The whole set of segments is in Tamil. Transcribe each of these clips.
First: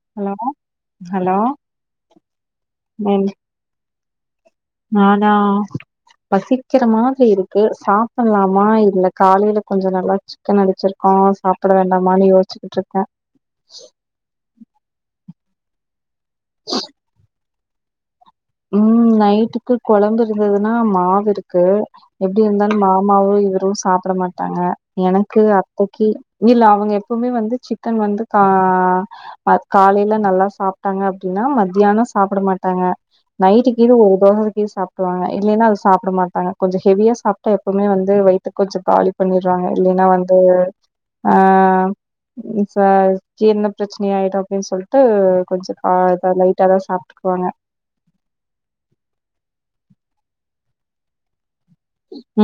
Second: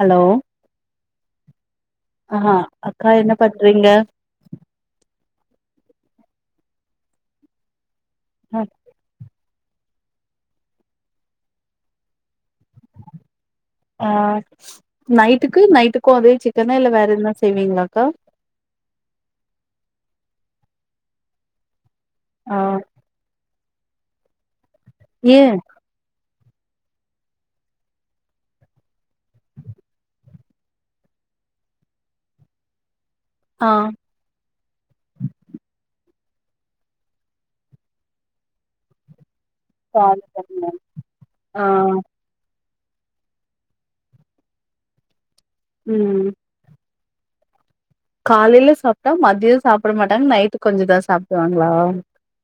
ஹலோ ஹலோ ஆ அக்கா ம் என்ன பண்றீங்க நானா பசிக்கிற மாதிரி இருக்கு சாப்புல்லாமா இல்ல காலைல கொஞ்சோ நல்லா சிக்கன் அடிச்சிருக்கோ சாப்புட வேண்டாமான்னு யோசிச்சுட்டுருக்கோ ஆ நைட்டுக்கு நைட்டுக்கு அதே சிக்கனா இல்ல வேற எதுனா செய்வீங்ளாக்கா ம் நைட்டுக்கு கொழம்பு இருந்ததுன்னா மாவு இருக்கு எப்டி ஆ இருந்தாலு மா அம்மாவு இவுரு சாப்ட மாட்டாங்க ஏ எனக்கு ஓக்கே இல்ல அவுங்க எப்பமே வந்து சிக்கன் வந்து கா அ காலைல நல்லா சாப்ட்டாங்க அப்டின்னா மத்தியானோ சாப்புட மாட்டாங்க ஆ நைட்டுக்கு இது [unintelligible] சாப்ட்ருவாங்க இல்லேன்னா அது சாப்ட மாட்டாங்க கொஞ்சோ ஹெவியா சாப்ட்டா எப்பவுமே வந்து வயித்த கொஞ்சோ காலி செஞ்சுர்றாங்க இல்லேன்னா வந்து ஆ [unintelligible] ஜீரண பிரச்னை ஆயிடு அப்டின் சொல்ட்டு கொஞ்சோ கா பா ம் லைட் ட்டா சாப்ட்டுக்வாங்க காலைல சாப்ட்டா மதியோ சாப்ட மாட்டாங் நைட்டு் கொஞ்சோ தா சாப்டுவாங்ளா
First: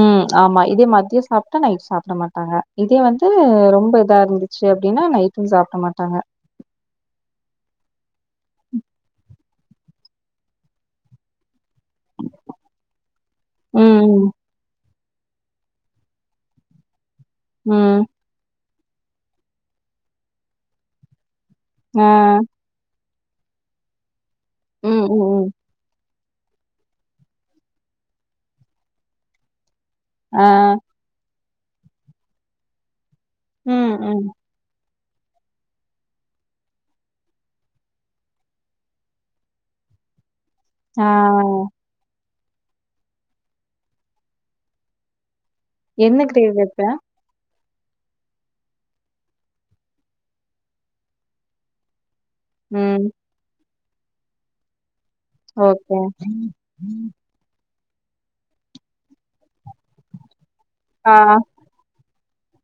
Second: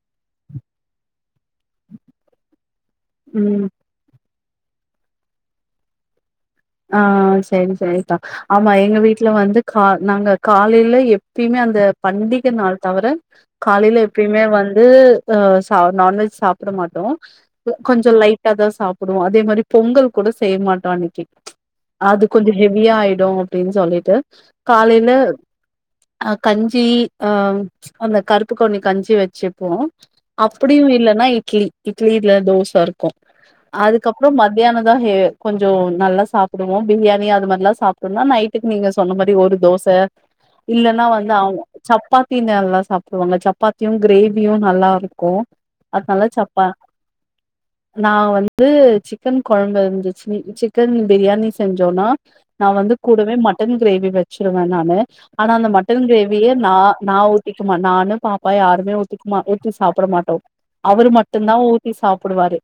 ம் ஆம்மா இதே மத்யோ சாப்ட்டா நைட்டு சாப்ட மாட்டாங்க இதே வந்து ம் ரொம்ப இதா இருந்து ச்சு அப்டின்னா நைட்டு சாப்ட மாட்டாங்க ஆ சரி சரிதா ஆம்மா எங்க வீட்ல வந்து கா நாங்க காலைல எப்பயுமே அந் த பண்டிக நாள் தவர காலைல ம் எப்பயுமே வந்து அ ச நான்வெஜ் சாப்ட மாட்டோ கொ ம் கொஞ்சோ லைட் டாதா சாப்புடுவோ அதே மாரி பொங்கல் கூட செய் மாட்டோ அன்னைக்கு ஆ அது கொஞ்சோ ஹெவியா ஆயிடு அப்டின் சொல்லிட்டு ம் காலைல ம் ம் கஞ்சி ஆ அந்த கருப்புக்கவுனி கஞ்சி வச்சுப்போ ஆ அப்டியு இல்லன்னா இட்லி இட்லி இல்ல தோச இருக்கு ம் ம் அதுக்கப்றோ மத் தியானந்தா கே கொஞ்சோ நல்லா சாப்புடுவோ பிரியாணி அது மாரில்லா சாப்ட்டோனா நைட்டுக்கு நீங்க சொன்ன மாரி ஒரு தோச இல்லன்னா ஆ வந்து அவுங் சப்பாத்தி நல்லா சாப்புடுவாங்க சப்பாத்தியு கிரேவியு நல்லா இருக்கு என்ன அதனால கிரேவி சப்பா வெப்ப நா வந்து சிக்கன் கொழம்பு இருந்துச்சு சிக்கன் பிரியாணி செஞ்சோன்னா நா வந்து ம் கூடவே மட்டன் கிரேவி வச்சிருவே நானு ஆனா அந்த ஓகே மட்டன் கிரேவியே நா நா ஒரு திக்குமா நானு பாப்பா யாருமே ஊத்திக்மா ஊத்தி சாப்புட மாட்டோ அவரு ஆ மட்டுந்தா ஊத் தி சாப்புடுவாரு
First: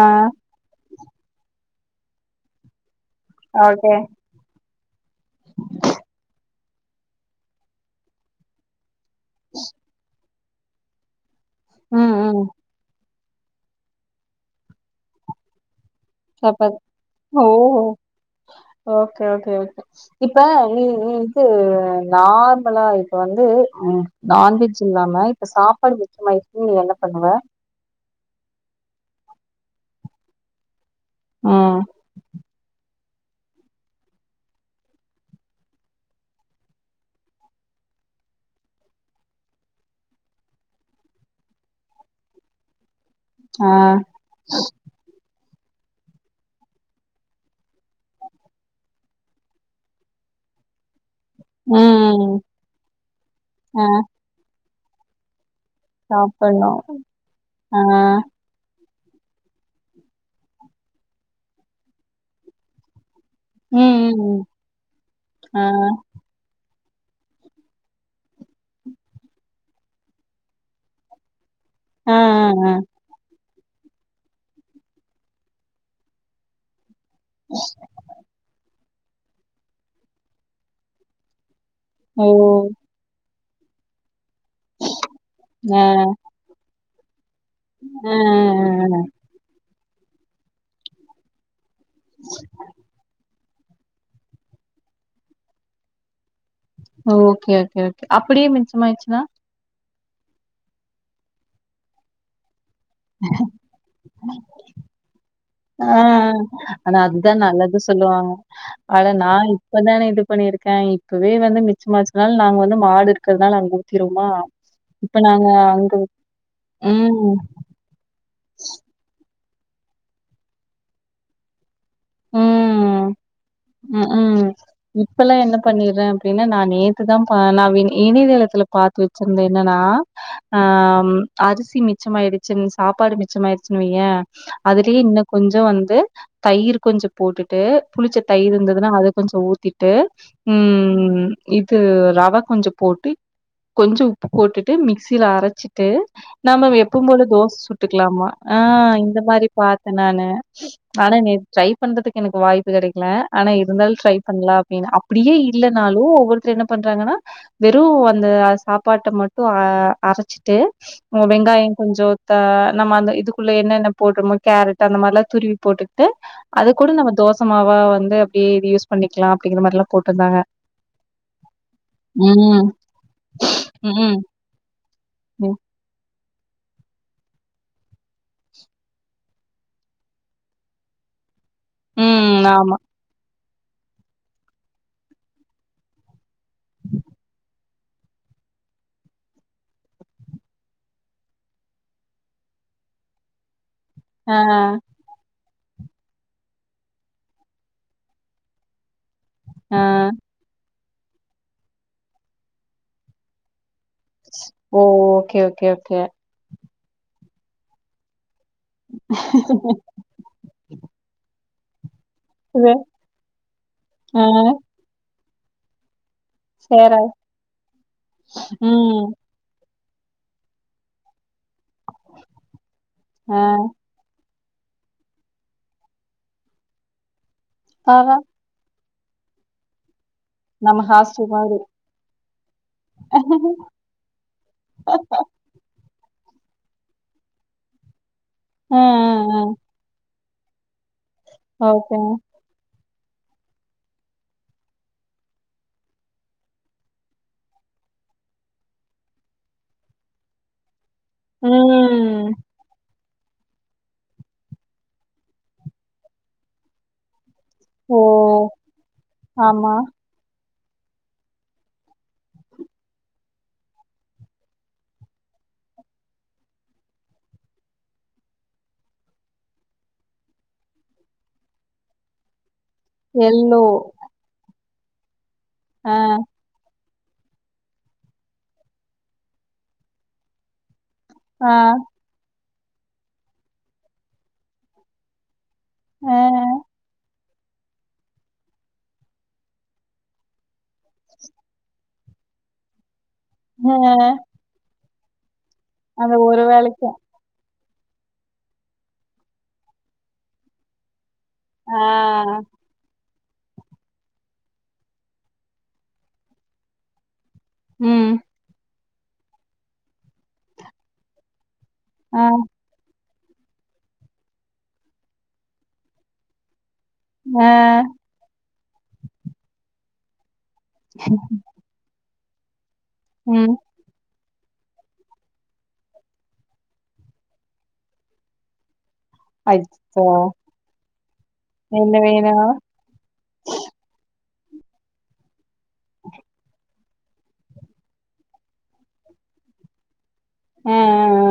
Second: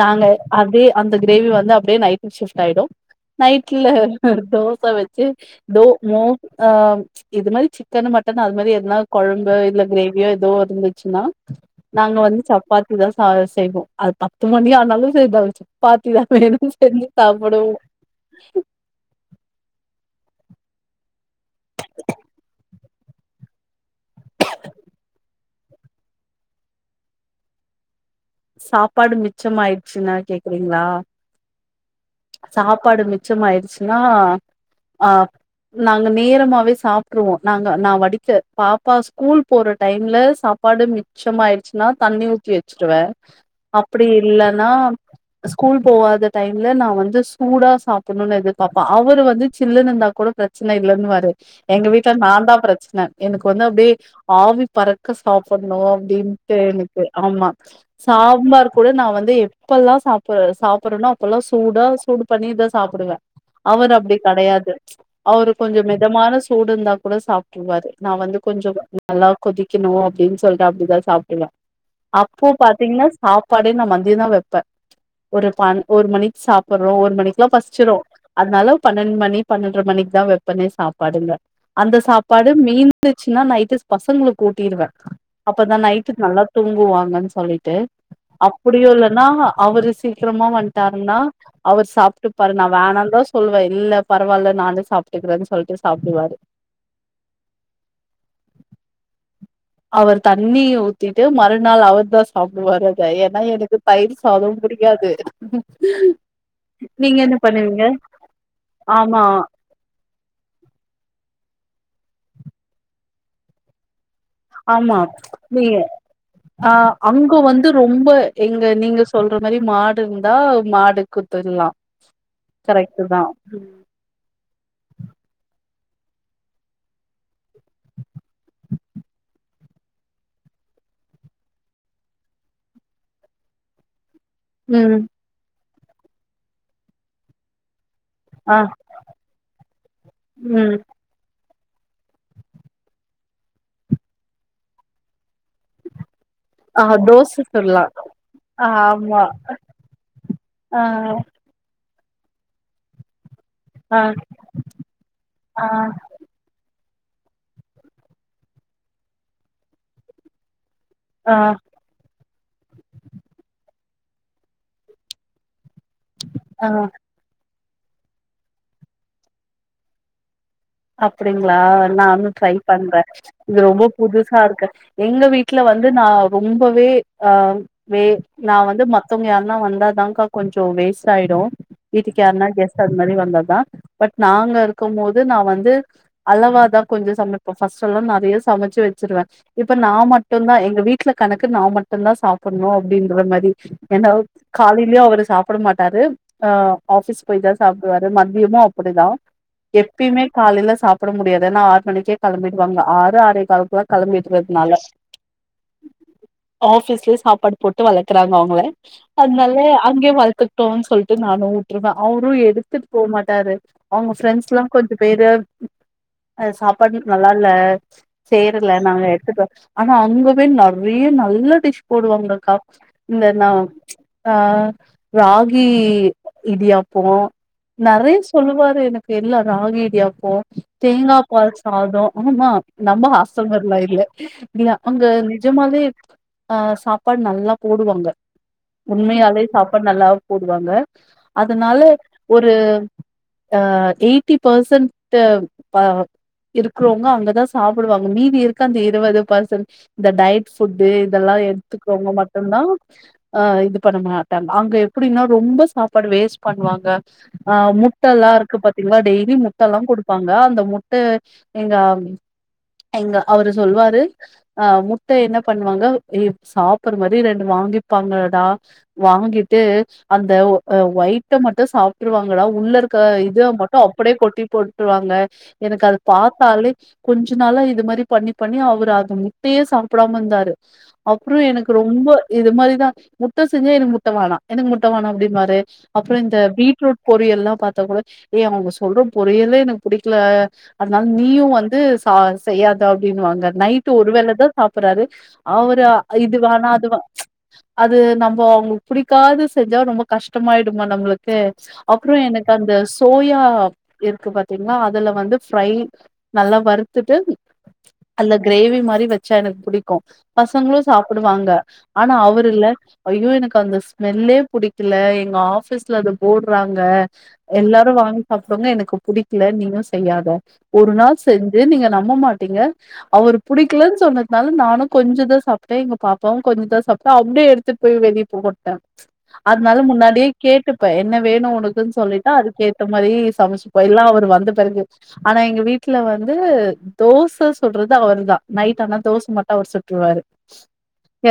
ஆ நாங்க அதே அந்த கிரேவி வந்து அப்டியே நைட்டு ஷிஃப்ட் ஆயிடு நைட்ல்ல ஓகே ஒரு தோச வச்சு தோ மோ ஆ இது மாரி சிக்கனு மட்டனு அது மாரி எதுனா கொழம்பு இல்ல கிரேவியோ ஏதோ இருந்துச்சுன்னா ம், நாங்க வந்து ம். சப்பாத்தி தா செய்வோ அது பத்து மணி ஆனாலு சரிதா சப்பாத்தி தா வேணுன் சப்பாத்தி. செஞ்சு ஓ சாப்புடுவோ ஓக்கே ஓக்கே ஓக்கே இப்ப ம் ம் ந்து நார்மலாய் இப்ப வந்து ம் நான்வெஜ் இல்லாம இப்ப சாப்பாடு மிச்சமாயிருச்சுனா நீ என்ன பண்ணுவ சாப்பாடு மிச்சமாயிருச்சுனா கேக்குறீங்ளா ம் சாப்பாடு மிச்சமாயிருச்சுனா ஆ நாங்க நேரமாவே சாப்ட்ருவோ நாங்க நா வடிக்க பாப்பா ஸ்கூல் போற டைம்ல சாப் ப்பாடு மிச்சமாயிருச்சுனா தண்ணி ஊத்தி வெச்சிருவே ஆ. அப்டி இல்லனா ஸ்கூல் போவாத டைம்ல நா வந்து சூடா சாப்புட்ணுனு எதிர்பாப்பா அவரு வந்து சில்லுனு இருந்தா கூட பிரச்சன இல்லன்னுவாரு எங்க வீட்ல ம். நாந்தா பிரச்சன எனக்கு வந்து ஆ. அப்டியே ஆவி பறக்க சாப்புட்ணு அப்டின்ட்டு சாப்பிடணும். எனக்கு ஆமா ஆ. சாம்பார் கூட நா வந்து எப்பெல்லா சாப்புற சாப்புட்றனோ அப்பலா சூடா சூடு பண்ணிதா சாப்புடுவே அவரு ம், அப்டி ம். கெடையாது அவரு ஆ. கொஞ்ச மெதமான சூ சூடு இருந்தா கூட சாப்பிட்ருவாரு நா வந்து கொஞ்ச நல்லா கொதிக்கணு அப்டின் சொல்ட்டு அப்டிதா சாப்டுவே ஆ, ஆ, அப்போ ஆ. இன்ன சாப்பாடே நா மதியந்தா வெப்பே ஒரு பன் ஒரு மணிக் சாப் ப்புட்றோ ஒரு மணிக்குலா பசிச்சிரு அதனால பன்னெண்டு மணி பன்னென்ர மணிக்கு தா வெப்பனே சாப்பாடுங்க அந்த ஓ! சாப்பாடு மீந்துச்சுனா நைட்டு பசங்களுக்கு ஊட்டிருவே அப்பதா ஆ. நைட்டுக்கு நல்லா தூங்குவாங்கன் சொல்லி ட்டு ஆ, ஆ, அப்டியு ஆ. இல்லனா அவரு சீக்கிரமா வந்ட்டாருனா அவரு சாப்ட்டுப்பாரு நா வேணான்தா சொல்லுவே இல்ல பரவால்ல நானே சாப்ட்டுக்குறேன் சொல்ட்டு சாப்டுவாரு ஓகே ஓகே ஓகே அப்டியே மிச்சமாய்ருச்சுனா அவர் தண்ணி ஊத்திட்டு மறுநாள் அவர்தா சாப்டுவாரு அத ஏனா எனக்கு தயிர் சாத புடிக்காது ஆ ஆனா நீங்க அதுதா என்ன நல்லது பண்ணுவீங்க சொல்லுவாங்க ஆனா ஆமா நா இப் இப்பதான இது பண்ணிருக்கே இப்பவே வந்து மிச்சமாச்சுனாலு நாங்க வந்து மாடு இருக்கறதுனால அங்க ஊத்திருவோமா ஆமா இப்ப நாங்க நீயு அங்க ஆ அங்க ம், வந்து ரொம்ப எங்க நீங்க சொல்ற மாரி மாடு இருந்தா மாடுக்கு ஊத்திர்லா கரெக்ட்டு தா ம் ம் இப்பலா என்ன பண்ணிட்றே அப்டினா நா நேத்துதா பாலாவின் இணையதளத்துல பாத் த்து வச்சிருந்தே என்னன்னா ஆ அரிசி மிச்சமாயிடுச்சுன் சாப்பாடு மிச்சமாயிடுச்சுன் வையே ம் அதுலயே இன்ன கொஞ்ச வந்து தயிரு கொஞ்ச போட்டுட்டு புளிச்ச தயிரு ஆ இருந்ததுனா அத கொஞ்ச ஊத்திட்டு ம் இது ரவ கொஞ்ச போட்டு கொஞ்ச உப்பு போட்டுட்டு மிக்சில அரச்சிட்டு நம்மவ் ஆ எப்பம் போல தோச சுட்லா சுட்டுக்லாமா ஆ இந்த ஆமா மாரி பாத்தே நானு ஆ அட நேத் ட்ரை பண்றதுக்கு எனக்கு வாய்ப்பு கெடைக்ல ஆனா இருந்தாலு ஆ ட்ரை பண்லா அப்டின்னு அப்டியே ஆ இல்லனாலு ஒவ்வொரு த்ரு என்ன பண்றாங்கனா வெறு அந்த அ சாப்பாட்ட மட்டு அ அசச்சிட்டு அ ஆ வெங்காய கொஞ்ச த நம்ம அந்த இதுக்குள்ள என்னென்ன போட்றமோ கேரட்டு அந்த மாரிலா துருவி போட்டுக்ட்டு ஆ அதுக் கூட நம்ம தோசமாவா வந்து அப்டி இது யூஸ் பண்ணிக்லா அப்டிங்கிற மாரிலா போட்ருந்தாங்க அப்டிங்களா நானு ட்ரை ம் பண்றே இது ரொம்ப ம் புதுசா இருக்கு எங்க ம் வீட்ல வந்து நா ரொம்பவே அ வே நா வந்து மத்தவங்க யார்னா வந்தாதா கா கொஞ்சோ வேஸ்ட் ஆயிடு வீட்டுக்கு ம். யார்னா ஆமா கெஸ்ட் அது மாரி வந்தா தா பட் நாங்க இருக்கும் போது நா வந்து அளவாதா கொஞ்ச சமப்போ ஃபர்ஸ்ட் எல்லா நெறய சமச்சு வச்சிருவே இப்ப நா மட்டுந்தா எங்க வீட்ல கணக்கு நா மட்டுந்தா சாப்ட்ணு அப்டின்ற மாரி ஏனாவ் ஆ, காலையிலயு அவரு சாப்பிட மாட்டாரு ஆ ஆபிஸ் போய் தா சாப்பிடுவாரு மதியமு அ ப்படிதா ஆ. எப்பயுமே காலைல சாப்பிட முடியாது ஏன்னா ஆறு மணிக்கே கிளம்பிடுவாங்க ஆறு ஆறே கால் க்லா ஓ ஓகே ஓகே ஓகே ஆஃபிஸ்லயே சாப்பாடு போட்டு வளக்கறாங்க அவுங்கள அதனால அங்கே வளத் ட்டு சொல்லிட்டு நானு விட்ருவே அவரு இது எடுத்துட்டு போ மாட்டாரு அவுங்க ஆ, ஃப்ரெண்ட்ஸ் லா பேரு அ சேரா சாப்பாடு நல்லா இல்ல சேரல நாங்க ம். எடுத்துட்டு ஆனா அங்க போய நெறய நல்ல டிஷ் போடுவாங்கக்கா இந்த ஆ, னா ஆ ராகி இடியாப்போ நெறய அதான் சொல்லுவாரு எனக்கு எல்லா ராகி இடியாப்போ நம்ம தேங்கா ஹாஸ்டல் பால் மாதிரி. சாத ஆமா நம்ப ஹாஸ்டல் மாரிலா இல்ல [unintelligible] அங்க நிஜமாவே ஆ சாப்பாடு நல்லா போடுவாங்க அ, அ, உண்மையாலே அ. சாப்பாடு நல்லாவே போடுவாங்க அதனால ஓகேங்க. ஒரு அ எயிட்டி பர்சன்டு ப இருக்கிறவங்க அங்கதா சாப்பிடுவாங்க மீதி இருக்க அந்த இருபது பர்சன்ட் இந்த டயட் ஃபுட்டு இதெல்லா எடுத்துக்குறவுங்க ம். மட்டுந்தா ஆ இது பண்ண மாட்டாங்க அங்க எப்டினா ரொம்ப சாப்பாடு வேஸ்ட் பண்ணுவாங்க ஆ ஓ! முட்டல்லா இருக்கு பாத்தீங்களா டெய்லி ஆமா. முட்டல்லா போட் டுப்பாங்க அந்த முட்ட எங்க எங்க அவரு சொல்லுவாரு ஆ முட்டைய என்ன பண்ணுவாங்க ஏ சாப்பிட்ற மாரி ரெண்டு வாங்கிப்பாங்கடா வாங்கிட்டு அந்த அ ஒயிட்ட மட்டு சாப்பிட்ருவாங்கடா உள்ள இருக் க இது எல்லோ. மட்டு அப்டியே கொட்டி போட்டுருவாங்க எனக்கு ஆ, அது பாத்தாலே கொஞ்ச நாளா இது மாரி பண்ணி பண்ணி அவரு அது முட்டயே சாப்பிடாம இருந்தாரு அப்புற ஆ, எனக்கு ரொம்ப இது மாதிரிதா முட்டை செஞ்சா எனக் முட்ட வானா எனக்கு முட்ட வானா அப்டின்வாரு அப்புற ஆ, இந்த பீட்ரூட் பொரியல்லா பாத்தா கூட ஏய் அவுங்க சொல்ற பொரியலே எனக்கு புடிக்கல அதனால நீயும் வந்து ச செய்யாத அப்டின்னுவாங்க த ஆ. நைட்டு் ஒரு வேலதா சாப்ட்றாரு அவரா அந்த இது ஒரு வேணா வேளைக்கு. அது வே அது நம்ம அவங்களுக்கு புடிக்காதது செஞ்சா ரொம்ப கஷ்டமாயிடுமா நம்மளுக் க ஆ, அப்புறம் எனக்கு அந்த ஸ் சோயா இருக்கு பாத்தீங்களா அதுல வந்து ஃப்ரை நல்லா வறுத்துட்டு ம். அல்ல கிரேவி மாரி வச்சா எனக்கு புடிக்கு பசங்களு சாப்பிடுவாங்க ஆனா ஆ, அவரு இல்ல ஐயோ எனக்கு அந்த ஸ்மெல்லே புடிக்கல எங்க ஆஃபீஸ்ல அது போட்றாங்க ஆ, எல்லா வாங்கி சாப்டவங்க எனக்கு புடிக்கல நீயு செய்யாத ஒரு நாள் செஞ்சு நீங்க நம்ப மாட்டீங்க அவர் ம். புடிக் க்கள சொன்னதுனால நானு கொஞ்சதா சாப்ட்டே இப்ப பாப்பாவு கொஞ்சம்தா சாப்டா அப்டியே எடுத்துட்டு போய் வெளிய போட்டே அதனால அச்சச்சோ! முன்னாடியே கேட்டுப்பே என்ன வேணு என்ன உனக்குன்னு சொல்லிட்டா அது வேணும்? கேட் ட்ட மாரி சமைச்சுப் போயிட்லா அவரு வந்த பிறகு ஆனா எங்க வீட்ல வந்து தோச சுட்றது அவர் தா நைட் ஆனா தோஸ் மட்டு அவர் சுட்ருவாரு அ, அ,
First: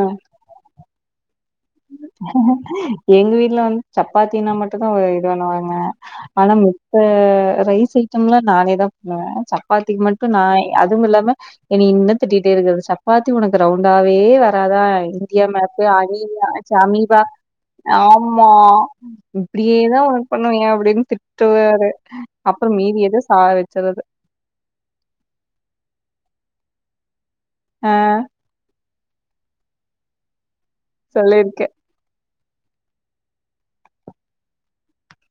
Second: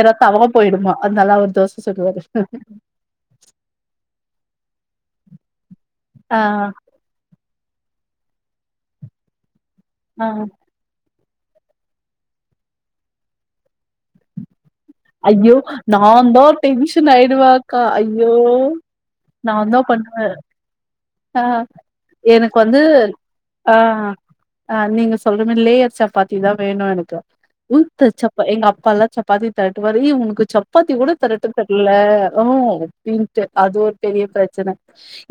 ஏரா தவா போயிடுமா அதனாலா அவரு தோச சுடுவாரு எங்க வீட்ல வந்து சப்பாத்தினா மட்டுதா இது பண்ணுவாங்க ஆ ஆனா மித்த ரைஸ் ஐட்டம்லா நானே தா பண்ணுவ சப்பாத்திக்கு ஆ மட்டு நா அதுவுமில்லாம என்னை இன்னு திட்டிட்டே இருக்கறது சப்பாத்தி உனக்கு ரவுண்டாவே வராதா இந்தியா ஐயோ மேப்பு அணீலு நாந்தா ஆட் டென்ஷன் சமீபா ஆயிடுவே அக்கா ஆமா ஐயோ நான் தான் இப்டியேதா பண்ணுவேன் ஒனக் பண்ணுவியா அப்டின்னு திட் ஆ டுவாரு எனக்கு அப்றோ மீதி எதோ சா வச்சறது அ நீங்க சொல்ற மேரி லேயர் சப்பாத்தி தா வேணு எனக்கு ஆ எங்க அப்பால்லா சப்பாத்தி தெரட்டுவாரு ஏய் உனக்கு சப்பாத்தி கூட தெரட்ட சொல்லிருக்கேன். தெர்ல ஓஹ் அப்டின்ட்டு அது ஒரு பெரிய பிரச்சன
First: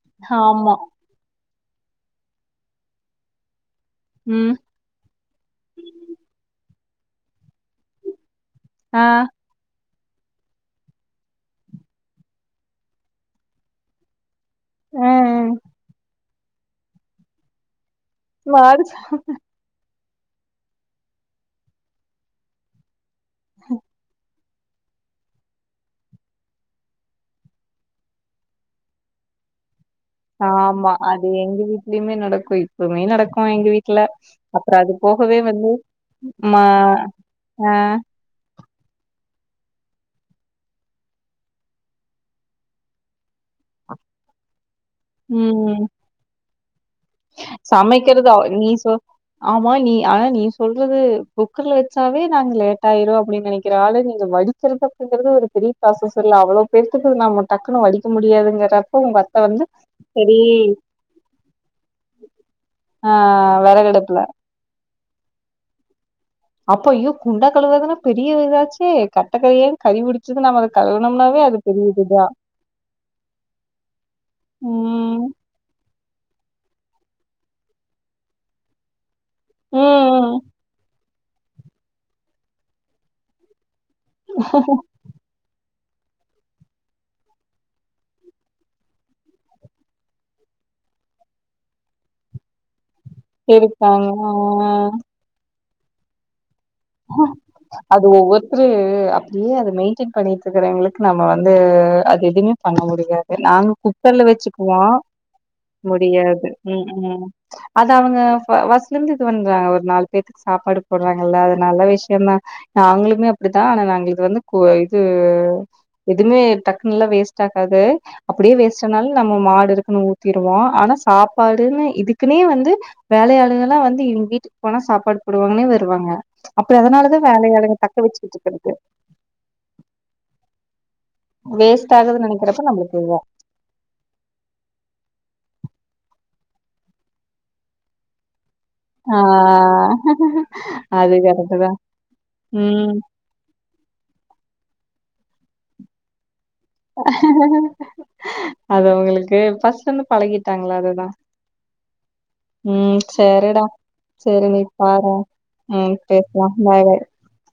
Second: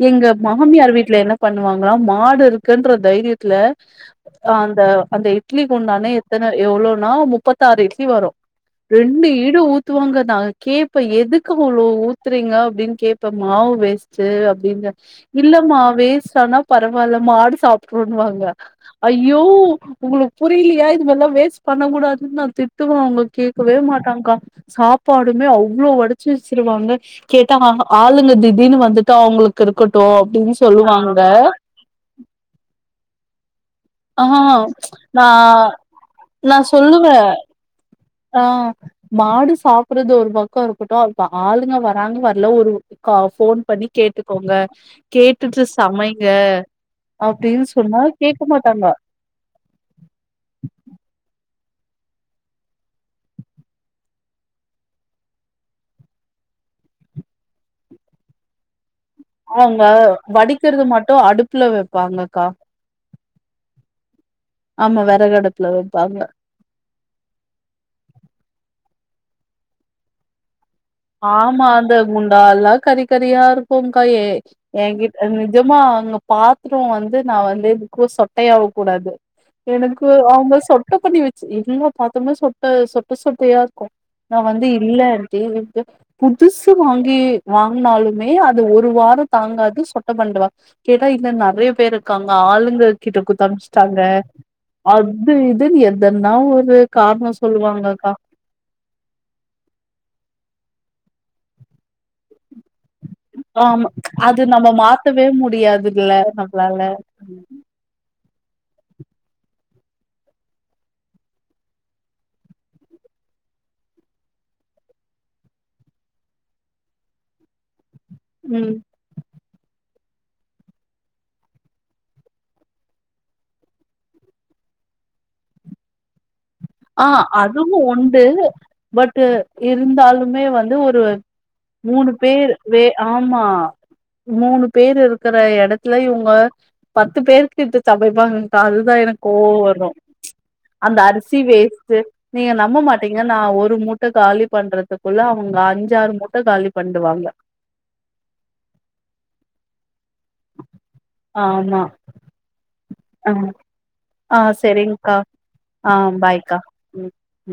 எங்க ஆமா மாமியார் வீட்ல என்ன பண்ணுவாங்களா மாடு இருக்குன்ற தைரியத்துல ம் அந்த அந்த இட்லி குண்டானே எத்தன எவ்ளோனா முப்பத்தாறு இட்லி வரூ ஆ ரெண்டு ஈடு ஊத் த்துவாங்க நா கேப்ப எதுக்கு இவ்ளோ ஊத்றிங்க அப்டின்னு கேப்ப மாவு வேஸ்டு வீங்க அ இல்லமா வேஸ்ட் ஆனா பரவால்ல மாடு சாப்ட்றுன்னுவாங்க மாறு ஐயோ உங்களுக்கு புரிலியா இதுமார்ல்லா வேஸ்ட் பண்ணக் கூடாதுன்னு நா திட்டுவ அவுங்க கேக்கவே மாட்டாங்கா சாப் சாப்பாடுமே அவ்ளோ வடிச்சு வச்சிருவாங்க கேட்டா ஆளுங்க திடீர்ன்னு வந்துட்டா அவுங்களுக்கு இருக்கட் டு அப்டின் சொல்லுவாங்க லிமே நடக்கும் இப்பவுமே நடக்கும் எங்க வீட் ல ஆ அப்பறோ அது நா போகவே வந்து மா அ அ மாடு சாப்பட்றது ஒரு பக்கோ இருக்கட்டு அதுக்கு ஆளுங்க வராங்க வரல ஒரு கா ஃபோன் பண்ணி கேட்டுக்கோங்க கேட்டுட்டு ம் சமைங்க அப்டின்னு சொன்னா சமைக்கிறது கேக்க அவ் நீ சொ மாட்டாங்கா ஆமா நீ அனா நீ சொல்றது குக்கர்ல வச்சாவே நாங்க லேட் ஆயிரு அப்டின்னு நெனைக்கிற ஆளு நீங்க வடி [unintelligible] ங்கறது ஒரு பெரிய ப்ராசஸ் இல்ல அவ்ளோ பேத்துக்கு நம்ம டக்குன்னு வடிக்க முடியாதுங்கற அவுங்க வடிக்கிறது மட்டு அடுப் ல வெப்பாங்கக்கா ஆ வெறகடுப்புல ஆமா வெறகடுப்புல வெப்பாங்க அப்ப ஐயோ குண்டா கழுவறதுன்னா பெரிய இதாச்சே கட்டக்கறேன்னு கரிபுடிச் ஆமா அந்த குண்டால்லா கரி கரியா இருக்கும்கா எ எங்கிட் ம் ஜேமா அங்க பாத்தரோ வந்து நா வந்து எதுக்கு சொட்டையாவ கூடாது எனக்கு ம் அவுங்க சொட்ட பண்ணி வச்சு எல்ல பாத்ரமே சொட்ட சொட்ட சொட்டையா இருக்கு நா வந்து இல்ல ஆன்ட்டி புதுசு வாங்கி வாங்கனாலுமே அது ஒரு வாரோ தாங்காது சொட்ட பண்ணுடுருவ கேட்டா இல்ல நெறைய பேர் இருக்காங்க ஆளுங்க கிட்ட குத்தமிச்சிட்டாங்க இருக்காங்க ஆ அப் அது இதுன்னு எதன்னா ஒரு காரணோ அது சொல்லுவாங்கக்கா ஒவ்வொர் அப்டியே அத மெயின்டெயின் பண்ணிட்டு இருக்கறவங்களுக்கு நம்ம வந்து அது எதுவுமே பண்ண முடியாது நாங்க ஆமா குக்கர்ல அது நம்ம வச்சுக்குவோ மாத்தவே முடியாதுல்ல முடியாது நம்மளால ம் ம் அது அவுங்க ஃபர்ஸ்ட்லந்து இது பண்றாங்க ஒரு நாலு பேத்துக்கு சாப்பாடு போட்றாங்கல்ல நல்ல விஷயோதா நாங்களுமே அப்டித்தா ஆனா நாங்க இது வந்து இது எதுமே டக்குனல்லா வேஸ்ட் ஆகாது அப்டியே ம் வேஸ்ட் ஆனாலு நம்ம மாடு இருக்கணு ஊத்திருவோ ஆனா சாப்பாடுன்னு இதுக்குன்னே வந்து வேலையாளுங்க எல்லா வந்து இவங்க வீட்டுக்கு போனா சாப்பாடு போடுவாங்கன்னே வருவாங்க அப்டி ஆ அதனாலதா அதுவு வேலையாளுங்க தக்க உண்டு வச்சுக்கிட்டு இருக்கிறது பட்டு இருந்தாலுமே வந்து ஒரு வேஸ்ட் மூணு ஆகுதுன்னு பேர் நெனைக்கிறப்ப வே நம்மளுக்கு ஆமா மூணு பேர் இருக்கிற எடத்துல இவுங்க பத்து பேரு கிட்ட சமைப்பாங்க அதுதா ஆ எனக்கு கோவோ வரு அந்த அது அரிசி கரெக்ட்டு தான். வேஸ்ட்டு நீங்க நம்ப ம். மாட்டீங்க இங்க நா ஒரு மூட்ட காலி பண்றதுக்குள்ள அவுங்க அஞ்சாறு மூட்ட காலி பண்டுவாங்க அது அவுங்களுக்கு பசன்ன பழகிட்டாங்களா அதுதா ஆமா ம் ஆ சேரிடா ஆ சேரி நீ பாரு செரிங்க்கா ஆ ம் பேசலா பாய்க்கா பாய் பாய் ம் ம்